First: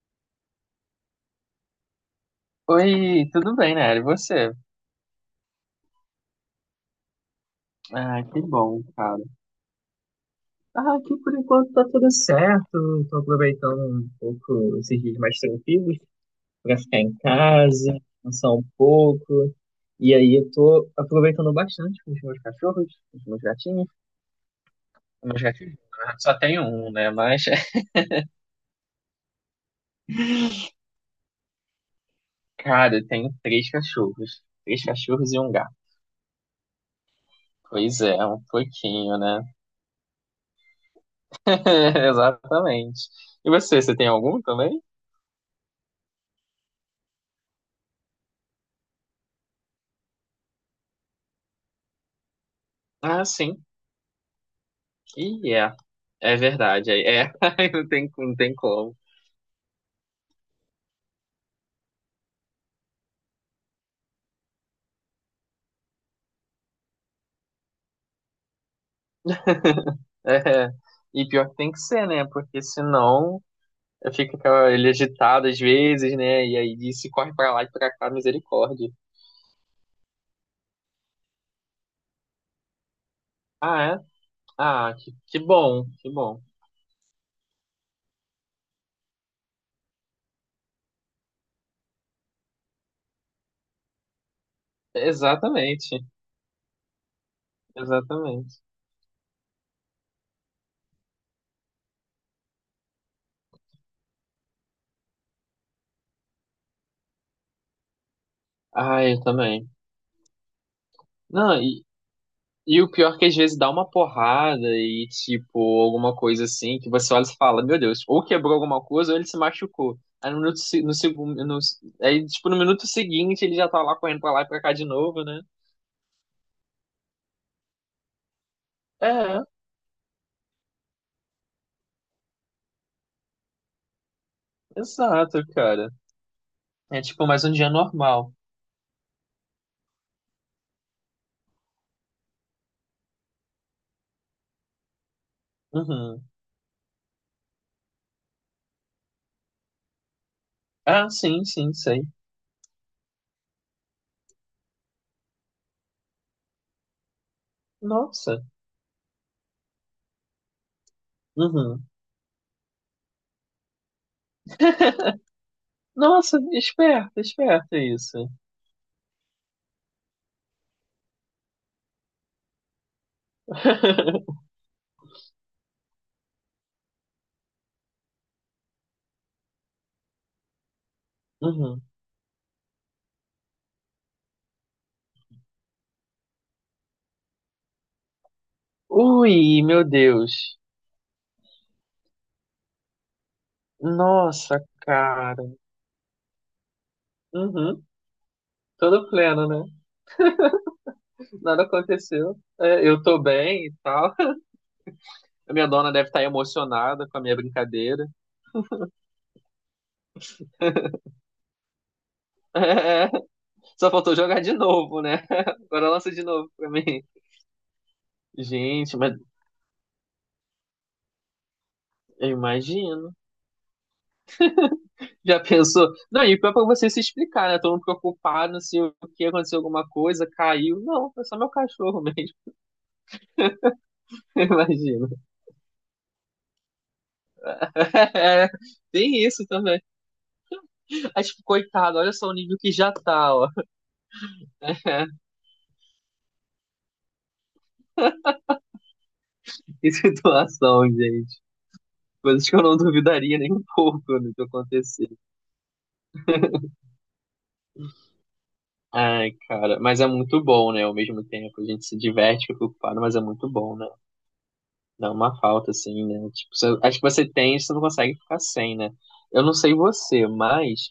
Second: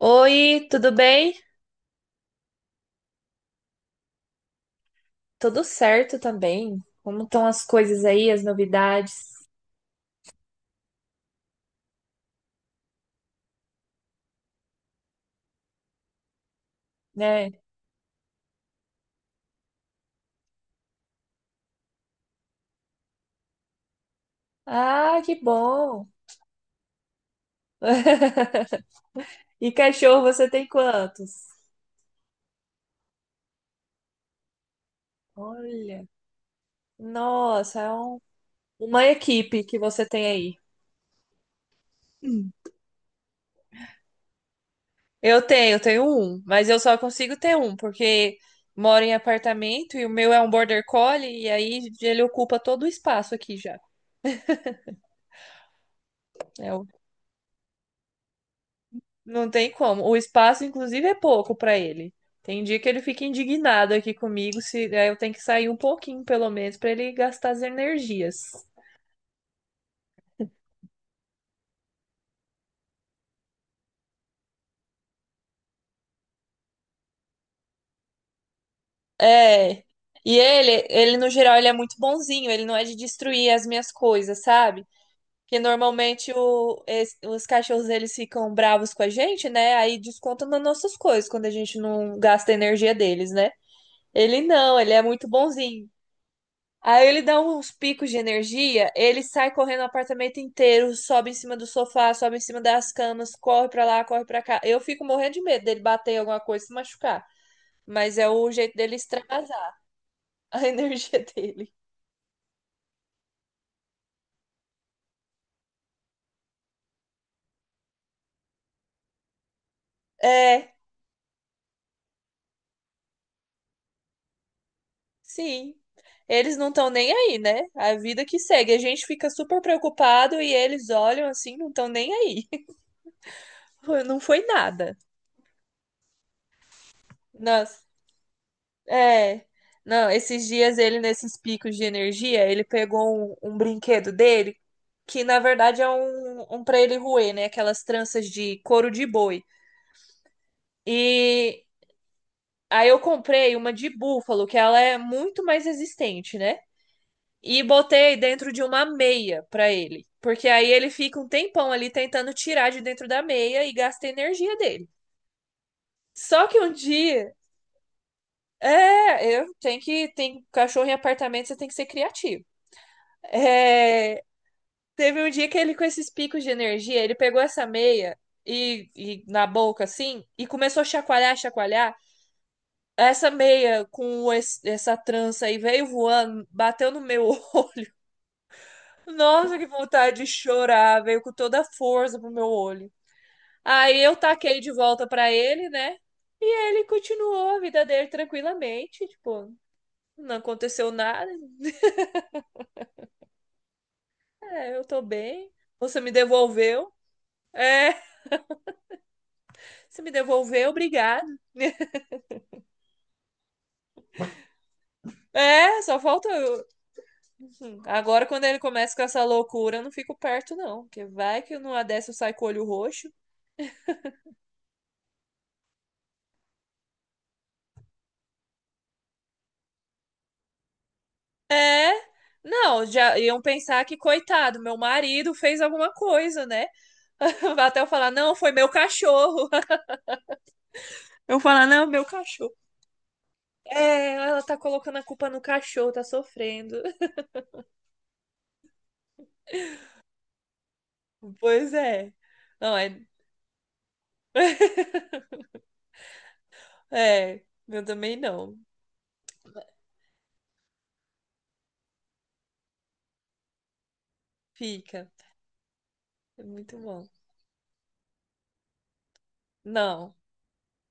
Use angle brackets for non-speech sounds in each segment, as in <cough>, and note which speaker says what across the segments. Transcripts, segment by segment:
Speaker 1: Oi, tudo bem?
Speaker 2: Oi, tudo bem, né? E você?
Speaker 1: Tudo certo também? Como estão as coisas
Speaker 2: Ah,
Speaker 1: aí,
Speaker 2: que
Speaker 1: as
Speaker 2: bom, cara.
Speaker 1: novidades,
Speaker 2: Ah, aqui por enquanto tá tudo certo. Tô aproveitando um pouco esses dias mais tranquilos pra ficar em
Speaker 1: né?
Speaker 2: casa, descansar um pouco. E aí eu tô aproveitando bastante com os meus cachorros, com os meus gatinhos.
Speaker 1: Ah,
Speaker 2: Os
Speaker 1: que
Speaker 2: meus gatinhos, na
Speaker 1: bom!
Speaker 2: verdade, só tenho um, né? Mas, <laughs>
Speaker 1: <laughs> E cachorro, você tem quantos?
Speaker 2: cara, eu tenho três cachorros. Três cachorros e um gato.
Speaker 1: Olha, nossa, é
Speaker 2: Pois é, um
Speaker 1: uma
Speaker 2: pouquinho, né?
Speaker 1: equipe que você tem aí.
Speaker 2: <laughs>
Speaker 1: Hum.
Speaker 2: Exatamente. E você, você tem algum também?
Speaker 1: Eu tenho um, mas eu só consigo ter um, porque moro em apartamento e o meu é um border collie e aí ele ocupa todo o
Speaker 2: Ah,
Speaker 1: espaço aqui
Speaker 2: sim.
Speaker 1: já.
Speaker 2: E é, é verdade, é. <laughs> Aí não tem, não tem como.
Speaker 1: Não tem como. O espaço, inclusive, é pouco pra ele. Tem dia que ele fica indignado aqui comigo, se aí eu tenho que sair um pouquinho, pelo menos, pra ele gastar as energias.
Speaker 2: É. E pior que tem que ser, né? Porque senão fica ele agitado às vezes, né? E aí se corre pra lá e pra cá, misericórdia.
Speaker 1: É. E ele no geral, ele é muito bonzinho, ele não é de destruir as
Speaker 2: Ah,
Speaker 1: minhas
Speaker 2: é?
Speaker 1: coisas, sabe?
Speaker 2: Ah, que
Speaker 1: Porque
Speaker 2: bom, que
Speaker 1: normalmente
Speaker 2: bom.
Speaker 1: os cachorros eles ficam bravos com a gente, né? Aí descontam nas nossas coisas quando a gente não gasta a energia deles, né? Ele não, ele é muito bonzinho.
Speaker 2: Exatamente,
Speaker 1: Aí ele dá uns picos de
Speaker 2: exatamente.
Speaker 1: energia, ele sai correndo o apartamento inteiro, sobe em cima do sofá, sobe em cima das camas, corre pra lá, corre pra cá. Eu fico morrendo de medo dele bater em alguma coisa e se machucar. Mas é o jeito dele
Speaker 2: Ah, eu também.
Speaker 1: extravasar a <laughs> energia
Speaker 2: Não,
Speaker 1: dele.
Speaker 2: e, E o pior é que às vezes dá uma porrada e, tipo, alguma coisa assim, que você olha e fala, meu Deus, ou quebrou alguma coisa ou ele se machucou. Aí no minuto,
Speaker 1: É,
Speaker 2: se- no segundo, no, aí, tipo, no minuto seguinte ele já tá lá correndo pra lá e pra cá de novo, né?
Speaker 1: sim. Eles não estão nem aí, né? A vida que segue. A gente fica
Speaker 2: É,
Speaker 1: super preocupado e eles olham assim, não estão nem aí. <laughs> Não foi nada.
Speaker 2: exato, cara. É tipo mais um dia
Speaker 1: Nossa.
Speaker 2: normal.
Speaker 1: É. Não, esses dias ele, nesses picos de energia, ele pegou um brinquedo dele, que na verdade é
Speaker 2: Uhum.
Speaker 1: um pra ele roer, né? Aquelas tranças de couro de boi.
Speaker 2: Ah, sim,
Speaker 1: E
Speaker 2: sim, sei.
Speaker 1: aí eu comprei uma de búfalo, que ela é muito mais resistente, né? E botei
Speaker 2: Nossa.
Speaker 1: dentro de uma meia pra ele. Porque aí ele fica um tempão
Speaker 2: Uhum.
Speaker 1: ali tentando tirar de dentro da meia e gasta a energia dele.
Speaker 2: <laughs> Nossa,
Speaker 1: Só que um
Speaker 2: esperto,
Speaker 1: dia,
Speaker 2: esperto é isso.
Speaker 1: é, eu tenho que, tem cachorro em apartamento, você tem que ser criativo. É,
Speaker 2: <laughs>
Speaker 1: teve um dia que ele, com esses picos de energia, ele pegou essa meia e na boca, assim, e começou a chacoalhar,
Speaker 2: Uhum.
Speaker 1: chacoalhar. Essa meia com essa trança aí veio voando, bateu no meu <laughs> olho. Nossa,
Speaker 2: Ui,
Speaker 1: que
Speaker 2: meu
Speaker 1: vontade de
Speaker 2: Deus.
Speaker 1: chorar! Veio com toda a força pro meu olho. Aí eu taquei
Speaker 2: Nossa,
Speaker 1: de volta pra
Speaker 2: cara.
Speaker 1: ele, né? E ele continuou a
Speaker 2: Uhum.
Speaker 1: vida dele tranquilamente,
Speaker 2: Todo pleno,
Speaker 1: tipo,
Speaker 2: né?
Speaker 1: não aconteceu nada.
Speaker 2: Nada aconteceu. É, eu tô bem e tal. <laughs>
Speaker 1: É, eu tô
Speaker 2: A
Speaker 1: bem.
Speaker 2: minha dona
Speaker 1: Você
Speaker 2: deve
Speaker 1: me
Speaker 2: estar
Speaker 1: devolveu.
Speaker 2: emocionada com a minha
Speaker 1: É,
Speaker 2: brincadeira. <laughs>
Speaker 1: você me devolveu, obrigada.
Speaker 2: É, só faltou jogar de novo, né? <laughs>
Speaker 1: É,
Speaker 2: Agora
Speaker 1: só
Speaker 2: lança de
Speaker 1: falta.
Speaker 2: novo pra mim.
Speaker 1: Agora, quando ele começa
Speaker 2: Gente,
Speaker 1: com
Speaker 2: mas
Speaker 1: essa loucura, eu não fico perto, não. Porque vai que numa dessa eu
Speaker 2: eu
Speaker 1: saio com o olho roxo.
Speaker 2: imagino. Já pensou? Não, e pior é pra você se explicar, né? Todo mundo preocupado se o que aconteceu, alguma coisa, caiu. Não, foi só meu
Speaker 1: É.
Speaker 2: cachorro mesmo.
Speaker 1: Não, já iam pensar que,
Speaker 2: <laughs>
Speaker 1: coitado, meu
Speaker 2: Imagina.
Speaker 1: marido fez alguma coisa, né? <laughs> Até eu falar, não,
Speaker 2: É,
Speaker 1: foi meu
Speaker 2: tem isso
Speaker 1: cachorro. <laughs>
Speaker 2: também. Mas,
Speaker 1: Eu
Speaker 2: tipo,
Speaker 1: falar, não,
Speaker 2: coitado,
Speaker 1: meu
Speaker 2: olha só o
Speaker 1: cachorro.
Speaker 2: nível que já tá, ó.
Speaker 1: É, ela tá colocando a culpa
Speaker 2: <laughs>
Speaker 1: no cachorro, tá sofrendo. <laughs>
Speaker 2: Que situação, gente.
Speaker 1: Pois é.
Speaker 2: Coisas que eu
Speaker 1: Não,
Speaker 2: não <laughs>
Speaker 1: é.
Speaker 2: duvidaria nem um pouco do que acontecer.
Speaker 1: É, eu também não.
Speaker 2: Ai, cara, mas é muito bom, né? Ao mesmo tempo, a gente se diverte, fica ocupado, mas é muito bom, né?
Speaker 1: Fica.
Speaker 2: Dá uma falta, assim, né?
Speaker 1: É
Speaker 2: Tipo,
Speaker 1: muito
Speaker 2: acho
Speaker 1: bom.
Speaker 2: que você tem, você não consegue ficar sem, né? Eu não sei
Speaker 1: Não.
Speaker 2: você, mas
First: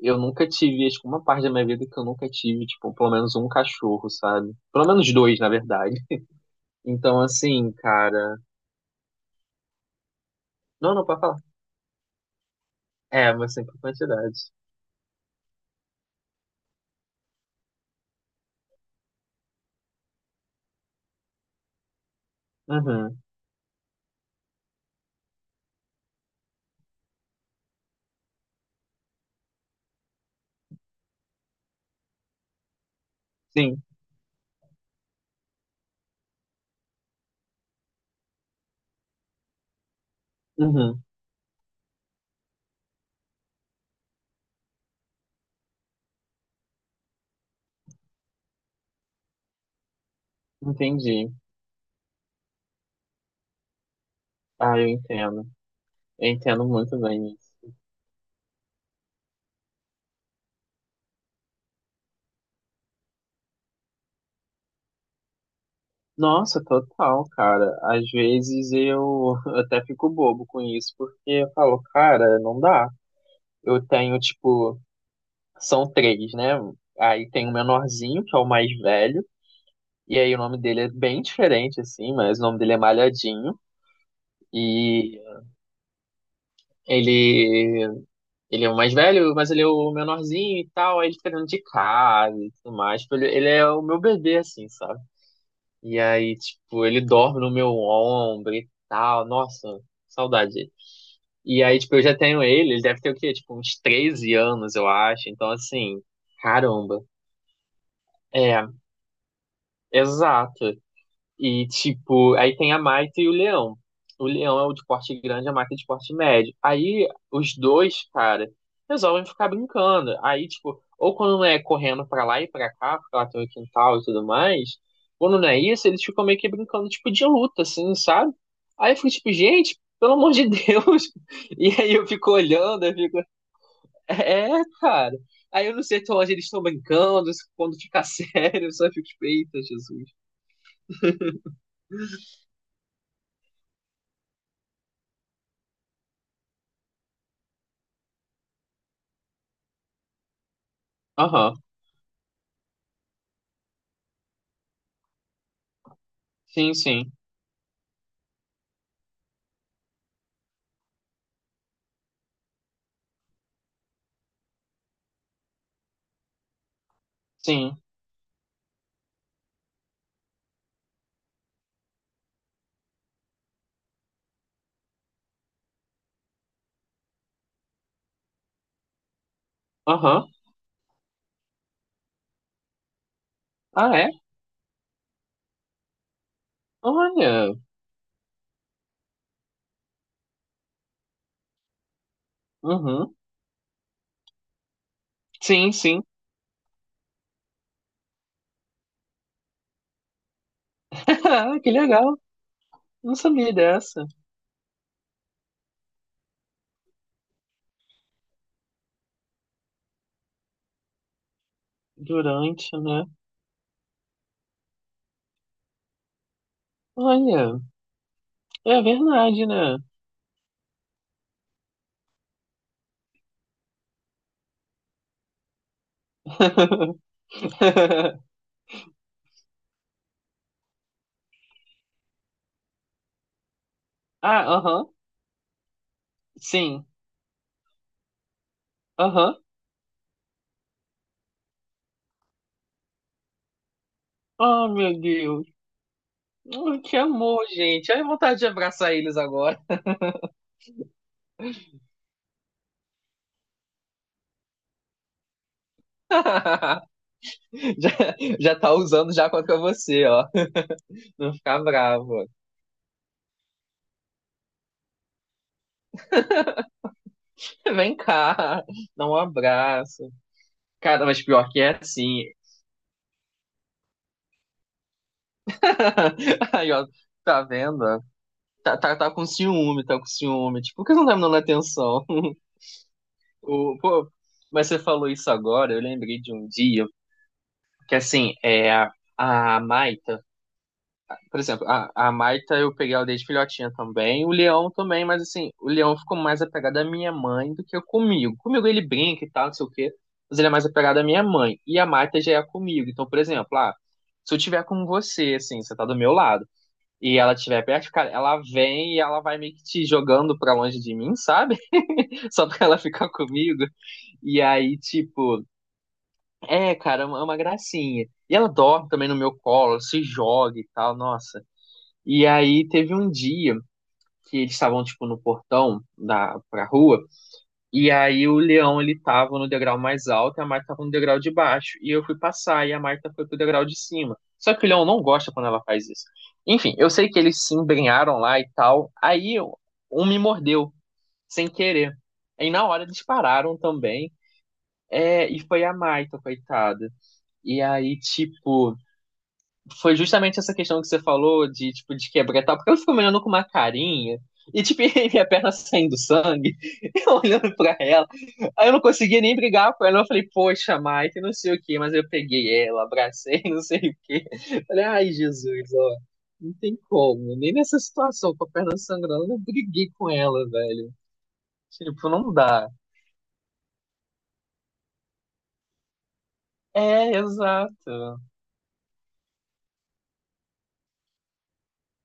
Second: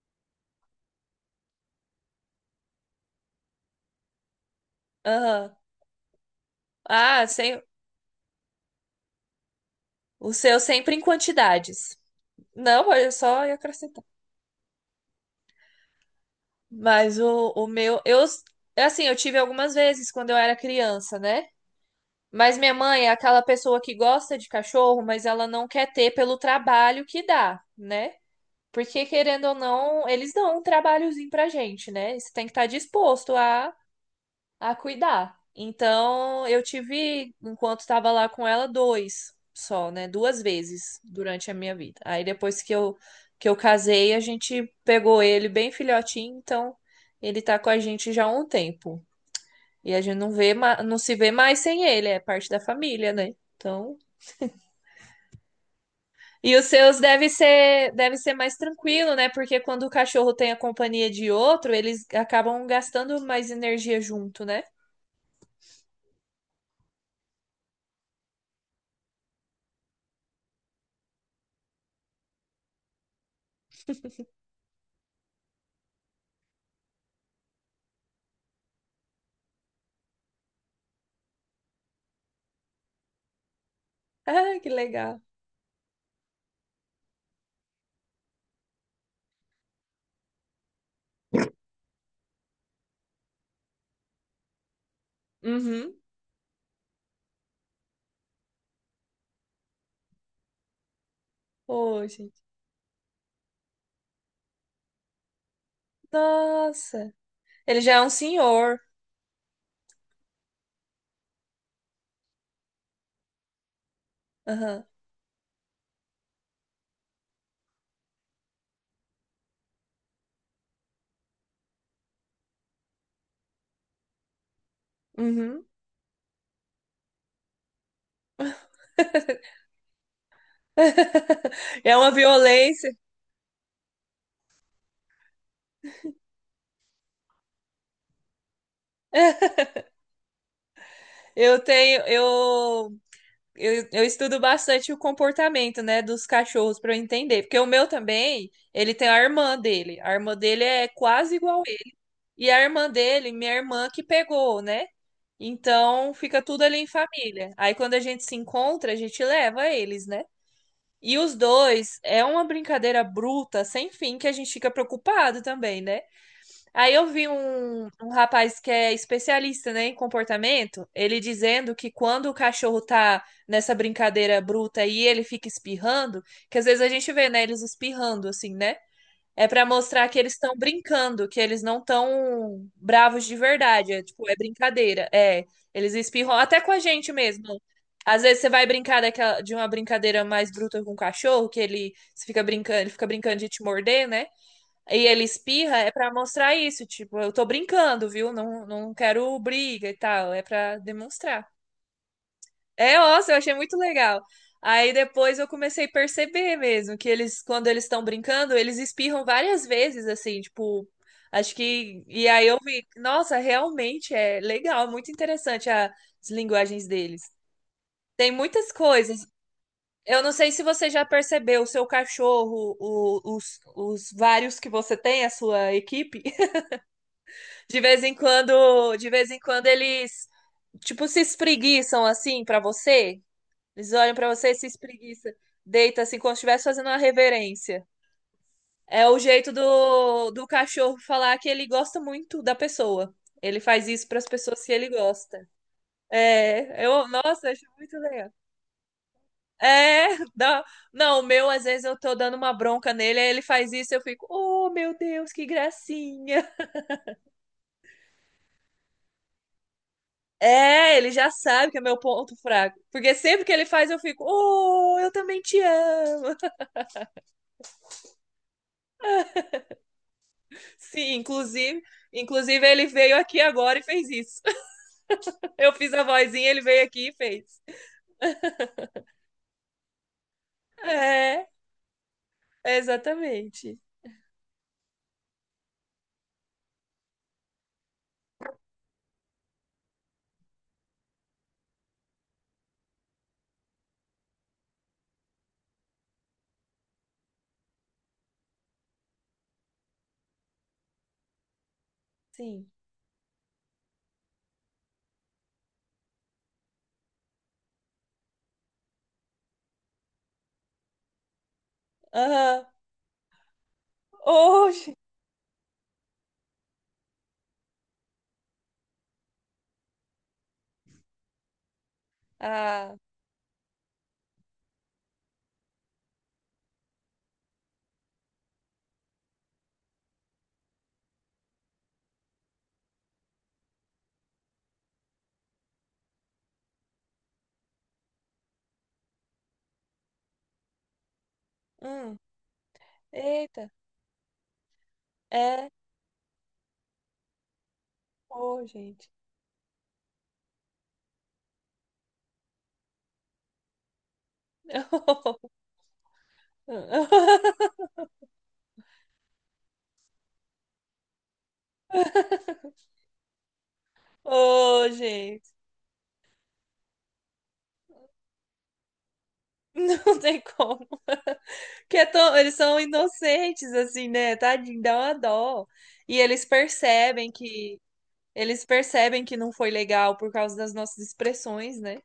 Speaker 2: eu nunca tive, acho que uma parte da minha vida que eu nunca tive, tipo, pelo menos um cachorro, sabe? Pelo menos dois, na
Speaker 1: Aham.
Speaker 2: verdade. Então,
Speaker 1: Ah, sem,
Speaker 2: assim, cara.
Speaker 1: o seu
Speaker 2: Não,
Speaker 1: sempre em
Speaker 2: não, pode falar.
Speaker 1: quantidades. Não, olha
Speaker 2: É,
Speaker 1: só
Speaker 2: mas
Speaker 1: ia
Speaker 2: sempre
Speaker 1: acrescentar.
Speaker 2: quantidade.
Speaker 1: Mas o meu, eu, assim, eu tive algumas vezes quando eu era criança, né? Mas minha mãe é
Speaker 2: Uhum.
Speaker 1: aquela pessoa que gosta de cachorro, mas ela não quer ter pelo trabalho que dá, né? Porque, querendo ou não, eles dão um trabalhozinho pra gente, né? Você tem que estar disposto a
Speaker 2: Sim.
Speaker 1: cuidar. Então, eu tive, enquanto estava lá com ela, dois só, né? Duas vezes
Speaker 2: Uhum.
Speaker 1: durante a minha vida. Aí depois que eu casei, a gente pegou ele bem filhotinho, então ele tá com a gente já há um tempo. E a gente não vê, não se vê
Speaker 2: Entendi.
Speaker 1: mais sem ele, é parte da família, né? Então,
Speaker 2: Ah, eu entendo. Eu
Speaker 1: e os
Speaker 2: entendo muito
Speaker 1: seus
Speaker 2: bem isso.
Speaker 1: deve ser mais tranquilo, né? Porque quando o cachorro tem a companhia de outro, eles acabam gastando mais energia junto, né?
Speaker 2: Nossa, total, cara. Às vezes eu <laughs> até fico bobo com isso, porque eu falo, cara, não dá. Eu tenho, tipo, são três, né? Aí tem o menorzinho, que é o mais velho, e aí o nome dele é bem diferente, assim, mas o nome dele é Malhadinho.
Speaker 1: Ah, que legal.
Speaker 2: E ele, ele é o mais velho, mas ele é o menorzinho e tal, aí ele fica dentro de casa e tudo mais. Tipo, ele é o meu bebê, assim, sabe?
Speaker 1: Uhum.
Speaker 2: E aí, tipo, ele dorme no meu ombro e tal. Nossa, saudade. E aí, tipo, eu
Speaker 1: Ô,
Speaker 2: já tenho
Speaker 1: gente.
Speaker 2: ele, ele deve ter o quê? Tipo, uns 13 anos, eu acho. Então, assim, caramba.
Speaker 1: Nossa. Ele já é um
Speaker 2: É,
Speaker 1: senhor.
Speaker 2: exato. E, tipo, aí tem a Maita e o Leão. O Leão é o
Speaker 1: Aham.
Speaker 2: de porte grande, a Maita é de porte médio. Aí os dois, cara, resolvem ficar brincando. Aí, tipo, ou quando não é correndo pra lá e pra cá, porque lá tem o quintal e tudo mais, quando não é
Speaker 1: Uhum.
Speaker 2: isso, eles ficam meio que brincando, tipo, de luta, assim, sabe? Aí eu fico, tipo,
Speaker 1: <laughs>
Speaker 2: gente, pelo amor de Deus. <laughs> E aí
Speaker 1: É
Speaker 2: eu
Speaker 1: uma
Speaker 2: fico olhando,
Speaker 1: violência.
Speaker 2: é, cara. Aí eu não sei até onde eles estão brincando, quando fica <laughs> sério, eu só fico, tipo, eita, Jesus.
Speaker 1: Eu tenho, eu estudo bastante o comportamento, né, dos cachorros para eu entender, porque o meu também, ele tem a irmã dele. A irmã dele é quase
Speaker 2: Aham,
Speaker 1: igual a ele. E a irmã dele, minha irmã que pegou, né? Então fica tudo
Speaker 2: sim,
Speaker 1: ali em
Speaker 2: sim.
Speaker 1: família. Aí quando a gente se encontra, a gente leva eles, né? E os dois é uma brincadeira bruta, sem fim, que a gente fica preocupado também, né? Aí eu vi
Speaker 2: Sim.
Speaker 1: um rapaz que é especialista, né, em comportamento, ele dizendo que quando o cachorro tá nessa brincadeira bruta e ele fica espirrando, que às vezes a gente vê, né, eles espirrando, assim, né? É pra mostrar que
Speaker 2: Aham.
Speaker 1: eles estão brincando, que eles não estão bravos de
Speaker 2: Ah,
Speaker 1: verdade. É,
Speaker 2: é?
Speaker 1: tipo, é brincadeira. É, eles espirram até com a gente mesmo.
Speaker 2: Olha.
Speaker 1: Às vezes você vai brincar daquela, de uma brincadeira mais bruta com o cachorro, que ele você fica brincando, ele fica
Speaker 2: Uhum.
Speaker 1: brincando de te morder, né? E ele
Speaker 2: Sim,
Speaker 1: espirra, é
Speaker 2: sim.
Speaker 1: pra mostrar isso, tipo, eu tô brincando, viu? Não, não quero briga e tal, é pra demonstrar.
Speaker 2: <laughs> Que legal.
Speaker 1: É,
Speaker 2: Não
Speaker 1: nossa, eu
Speaker 2: sabia
Speaker 1: achei muito
Speaker 2: dessa.
Speaker 1: legal. Aí depois eu comecei a perceber mesmo que eles, quando eles estão brincando, eles espirram várias vezes, assim, tipo, acho que. E aí eu
Speaker 2: Durante,
Speaker 1: vi,
Speaker 2: né?
Speaker 1: nossa, realmente é legal, muito interessante as linguagens deles.
Speaker 2: Olha,
Speaker 1: Tem muitas
Speaker 2: é
Speaker 1: coisas.
Speaker 2: verdade, né?
Speaker 1: Eu não sei se você já percebeu, o seu cachorro, os vários que você tem, a sua equipe, <laughs> de vez em
Speaker 2: <laughs>
Speaker 1: quando, de vez em quando eles, tipo, se espreguiçam assim pra você. Eles olham pra
Speaker 2: Ah,
Speaker 1: você e se
Speaker 2: aham.
Speaker 1: espreguiça. Deita assim, como se estivesse
Speaker 2: Sim.
Speaker 1: fazendo uma reverência. É o
Speaker 2: Aham.
Speaker 1: jeito do cachorro falar que ele gosta muito da pessoa. Ele faz isso pras pessoas
Speaker 2: Oh,
Speaker 1: que ele
Speaker 2: meu Deus.
Speaker 1: gosta.
Speaker 2: Oh,
Speaker 1: É,
Speaker 2: que
Speaker 1: eu,
Speaker 2: amor,
Speaker 1: nossa, acho
Speaker 2: gente.
Speaker 1: muito
Speaker 2: Ai,
Speaker 1: legal.
Speaker 2: vontade de abraçar eles agora.
Speaker 1: É, não, o meu, às vezes eu tô dando uma bronca nele, aí ele faz isso, eu fico, oh meu Deus, que gracinha.
Speaker 2: <laughs> Já, já tá usando já contra você, ó.
Speaker 1: É, ele já
Speaker 2: Não ficar
Speaker 1: sabe que é meu
Speaker 2: bravo.
Speaker 1: ponto fraco. Porque sempre que ele faz, eu fico, oh, eu também te amo.
Speaker 2: Vem cá. Dá um abraço. Cara,
Speaker 1: Sim,
Speaker 2: mas pior que é assim.
Speaker 1: inclusive ele veio aqui agora e fez isso. <laughs> Eu fiz a vozinha,
Speaker 2: <laughs>
Speaker 1: ele
Speaker 2: Aí,
Speaker 1: veio
Speaker 2: ó,
Speaker 1: aqui e
Speaker 2: tá
Speaker 1: fez.
Speaker 2: vendo? Tá, tá, tá com ciúme, tá com ciúme. Tipo, por que você não tá me dando
Speaker 1: É,
Speaker 2: atenção? O,
Speaker 1: exatamente.
Speaker 2: pô, mas você falou isso agora, eu lembrei de um dia que, assim, a Maita, por exemplo, a Maita eu peguei ela desde filhotinha também, o Leão também, mas, assim, o Leão ficou mais apegado à minha mãe do que comigo. Comigo ele brinca e tal, não sei o quê, mas ele é mais apegado à minha mãe. E a Maita já é
Speaker 1: Sim.
Speaker 2: comigo. Então, por exemplo, se eu tiver com você, assim, você tá do meu lado. E ela estiver perto, cara, ela vem e ela vai meio que te jogando pra longe de mim, sabe? <laughs> Só pra
Speaker 1: Aham.
Speaker 2: ela ficar comigo. E aí,
Speaker 1: Hoje.
Speaker 2: tipo, é uma gracinha. E ela dorme também no meu colo, se joga e tal, nossa. E aí teve
Speaker 1: Ah.
Speaker 2: um dia que eles estavam, tipo, no portão pra rua. E aí o leão ele tava no degrau mais alto e a Marta tava no degrau de baixo. E eu fui passar e a Marta foi pro degrau de cima. Só que o leão não gosta quando ela faz isso. Enfim, eu sei que eles se embrenharam lá e tal. Um me mordeu, sem querer.
Speaker 1: Hum.
Speaker 2: Aí na hora eles pararam
Speaker 1: Eita.
Speaker 2: também. É, e foi
Speaker 1: É.
Speaker 2: a Marta, coitada. E aí,
Speaker 1: Ô,
Speaker 2: tipo,
Speaker 1: gente.
Speaker 2: foi justamente essa questão que você falou de, tipo, de quebrar e tal, porque ela ficou me olhando com uma carinha, e, tipo, <laughs> minha perna saindo sangue, <laughs> eu olhando
Speaker 1: <laughs>
Speaker 2: pra ela. Aí eu não conseguia nem brigar com ela, eu falei, poxa, Mike, não sei o quê, mas eu peguei ela, abracei, <laughs> não sei o quê. Falei,
Speaker 1: Ô,
Speaker 2: ai,
Speaker 1: gente.
Speaker 2: Jesus, ó, não tem como, nem nessa situação, com a perna sangrando, eu briguei com
Speaker 1: Não
Speaker 2: ela,
Speaker 1: tem
Speaker 2: velho.
Speaker 1: como.
Speaker 2: Tipo, não
Speaker 1: Eles
Speaker 2: dá.
Speaker 1: são inocentes, assim, né? Tadinho, dá uma dó. E eles
Speaker 2: É,
Speaker 1: percebem que.
Speaker 2: exato.
Speaker 1: Eles percebem que não foi legal por causa das nossas expressões, né?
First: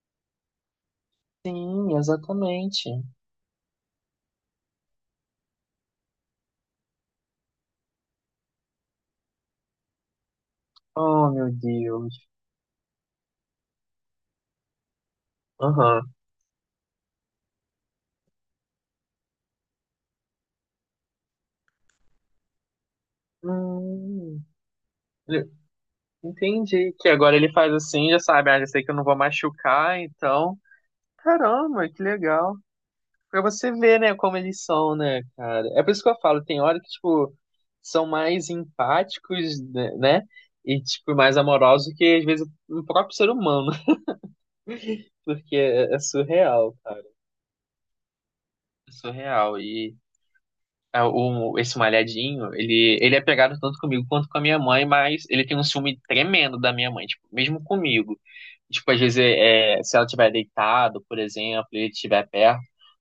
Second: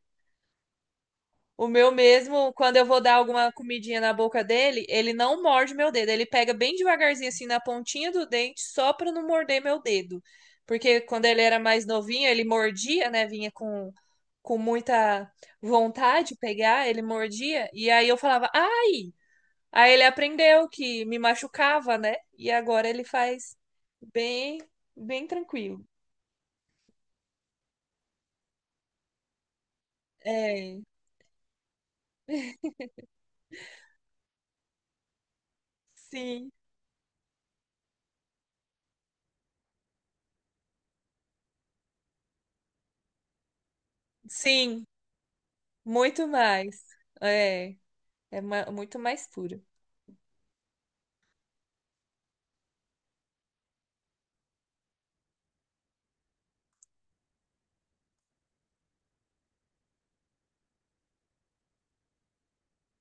Speaker 1: O meu
Speaker 2: Sim,
Speaker 1: mesmo, quando eu
Speaker 2: exatamente.
Speaker 1: vou dar alguma comidinha na boca dele, ele não morde meu dedo. Ele pega bem devagarzinho assim na pontinha do dente, só pra não morder meu dedo. Porque quando
Speaker 2: Oh,
Speaker 1: ele
Speaker 2: meu
Speaker 1: era mais
Speaker 2: Deus.
Speaker 1: novinho, ele mordia, né? Vinha com muita
Speaker 2: Aham.
Speaker 1: vontade de pegar, ele mordia. E aí eu falava, ai! Aí ele aprendeu que me machucava, né? E agora ele faz
Speaker 2: Hum.
Speaker 1: bem, bem tranquilo.
Speaker 2: Entendi. Que agora ele faz assim, já sabe, ah, já sei que eu não vou machucar, então.
Speaker 1: É,
Speaker 2: Caramba, que legal. Pra você ver, né, como eles são, né, cara? É por isso que eu falo,
Speaker 1: sim,
Speaker 2: tem hora que, tipo, são mais empáticos, né? né? E, tipo, mais amorosos que, às vezes, o próprio ser humano. <laughs>
Speaker 1: sim,
Speaker 2: Porque é
Speaker 1: muito
Speaker 2: surreal,
Speaker 1: mais.
Speaker 2: cara.
Speaker 1: É. É
Speaker 2: É
Speaker 1: muito mais
Speaker 2: surreal.
Speaker 1: puro.
Speaker 2: Esse malhadinho, ele é pegado tanto comigo quanto com a minha mãe, mas ele tem um ciúme tremendo da minha mãe, tipo, mesmo comigo. Tipo, às vezes, se ela estiver deitado, por exemplo, e ele estiver perto,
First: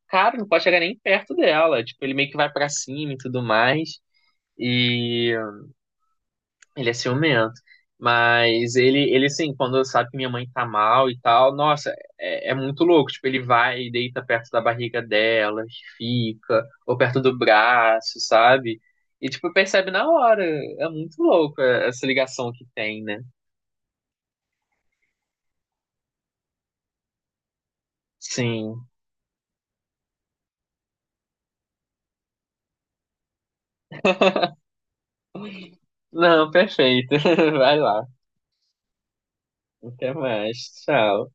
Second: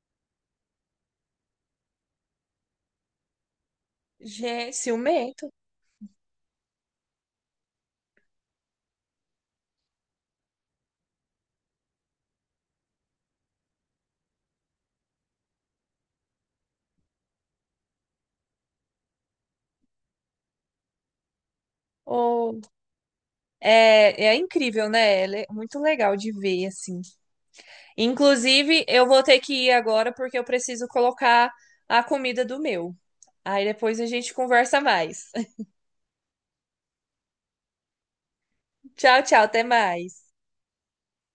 Speaker 2: cara, não pode chegar nem perto dela. Tipo, ele meio que vai pra cima e tudo mais.
Speaker 1: Gente,
Speaker 2: E
Speaker 1: ciumento.
Speaker 2: ele é ciumento. Mas ele assim, quando sabe que minha mãe tá mal e tal, nossa, é muito louco. Tipo, ele vai e deita perto da barriga dela, fica, ou perto do braço, sabe? E, tipo, percebe na hora. É muito louco essa ligação
Speaker 1: Ou
Speaker 2: que tem, né?
Speaker 1: é incrível, né? É muito legal de ver, assim. Inclusive,
Speaker 2: Sim.
Speaker 1: eu vou ter que ir agora porque eu preciso colocar a comida do meu. Aí depois a gente
Speaker 2: <laughs>
Speaker 1: conversa mais. <laughs>
Speaker 2: Não, perfeito. <laughs> Vai lá.
Speaker 1: Tchau, tchau, até mais.
Speaker 2: Até mais. Tchau.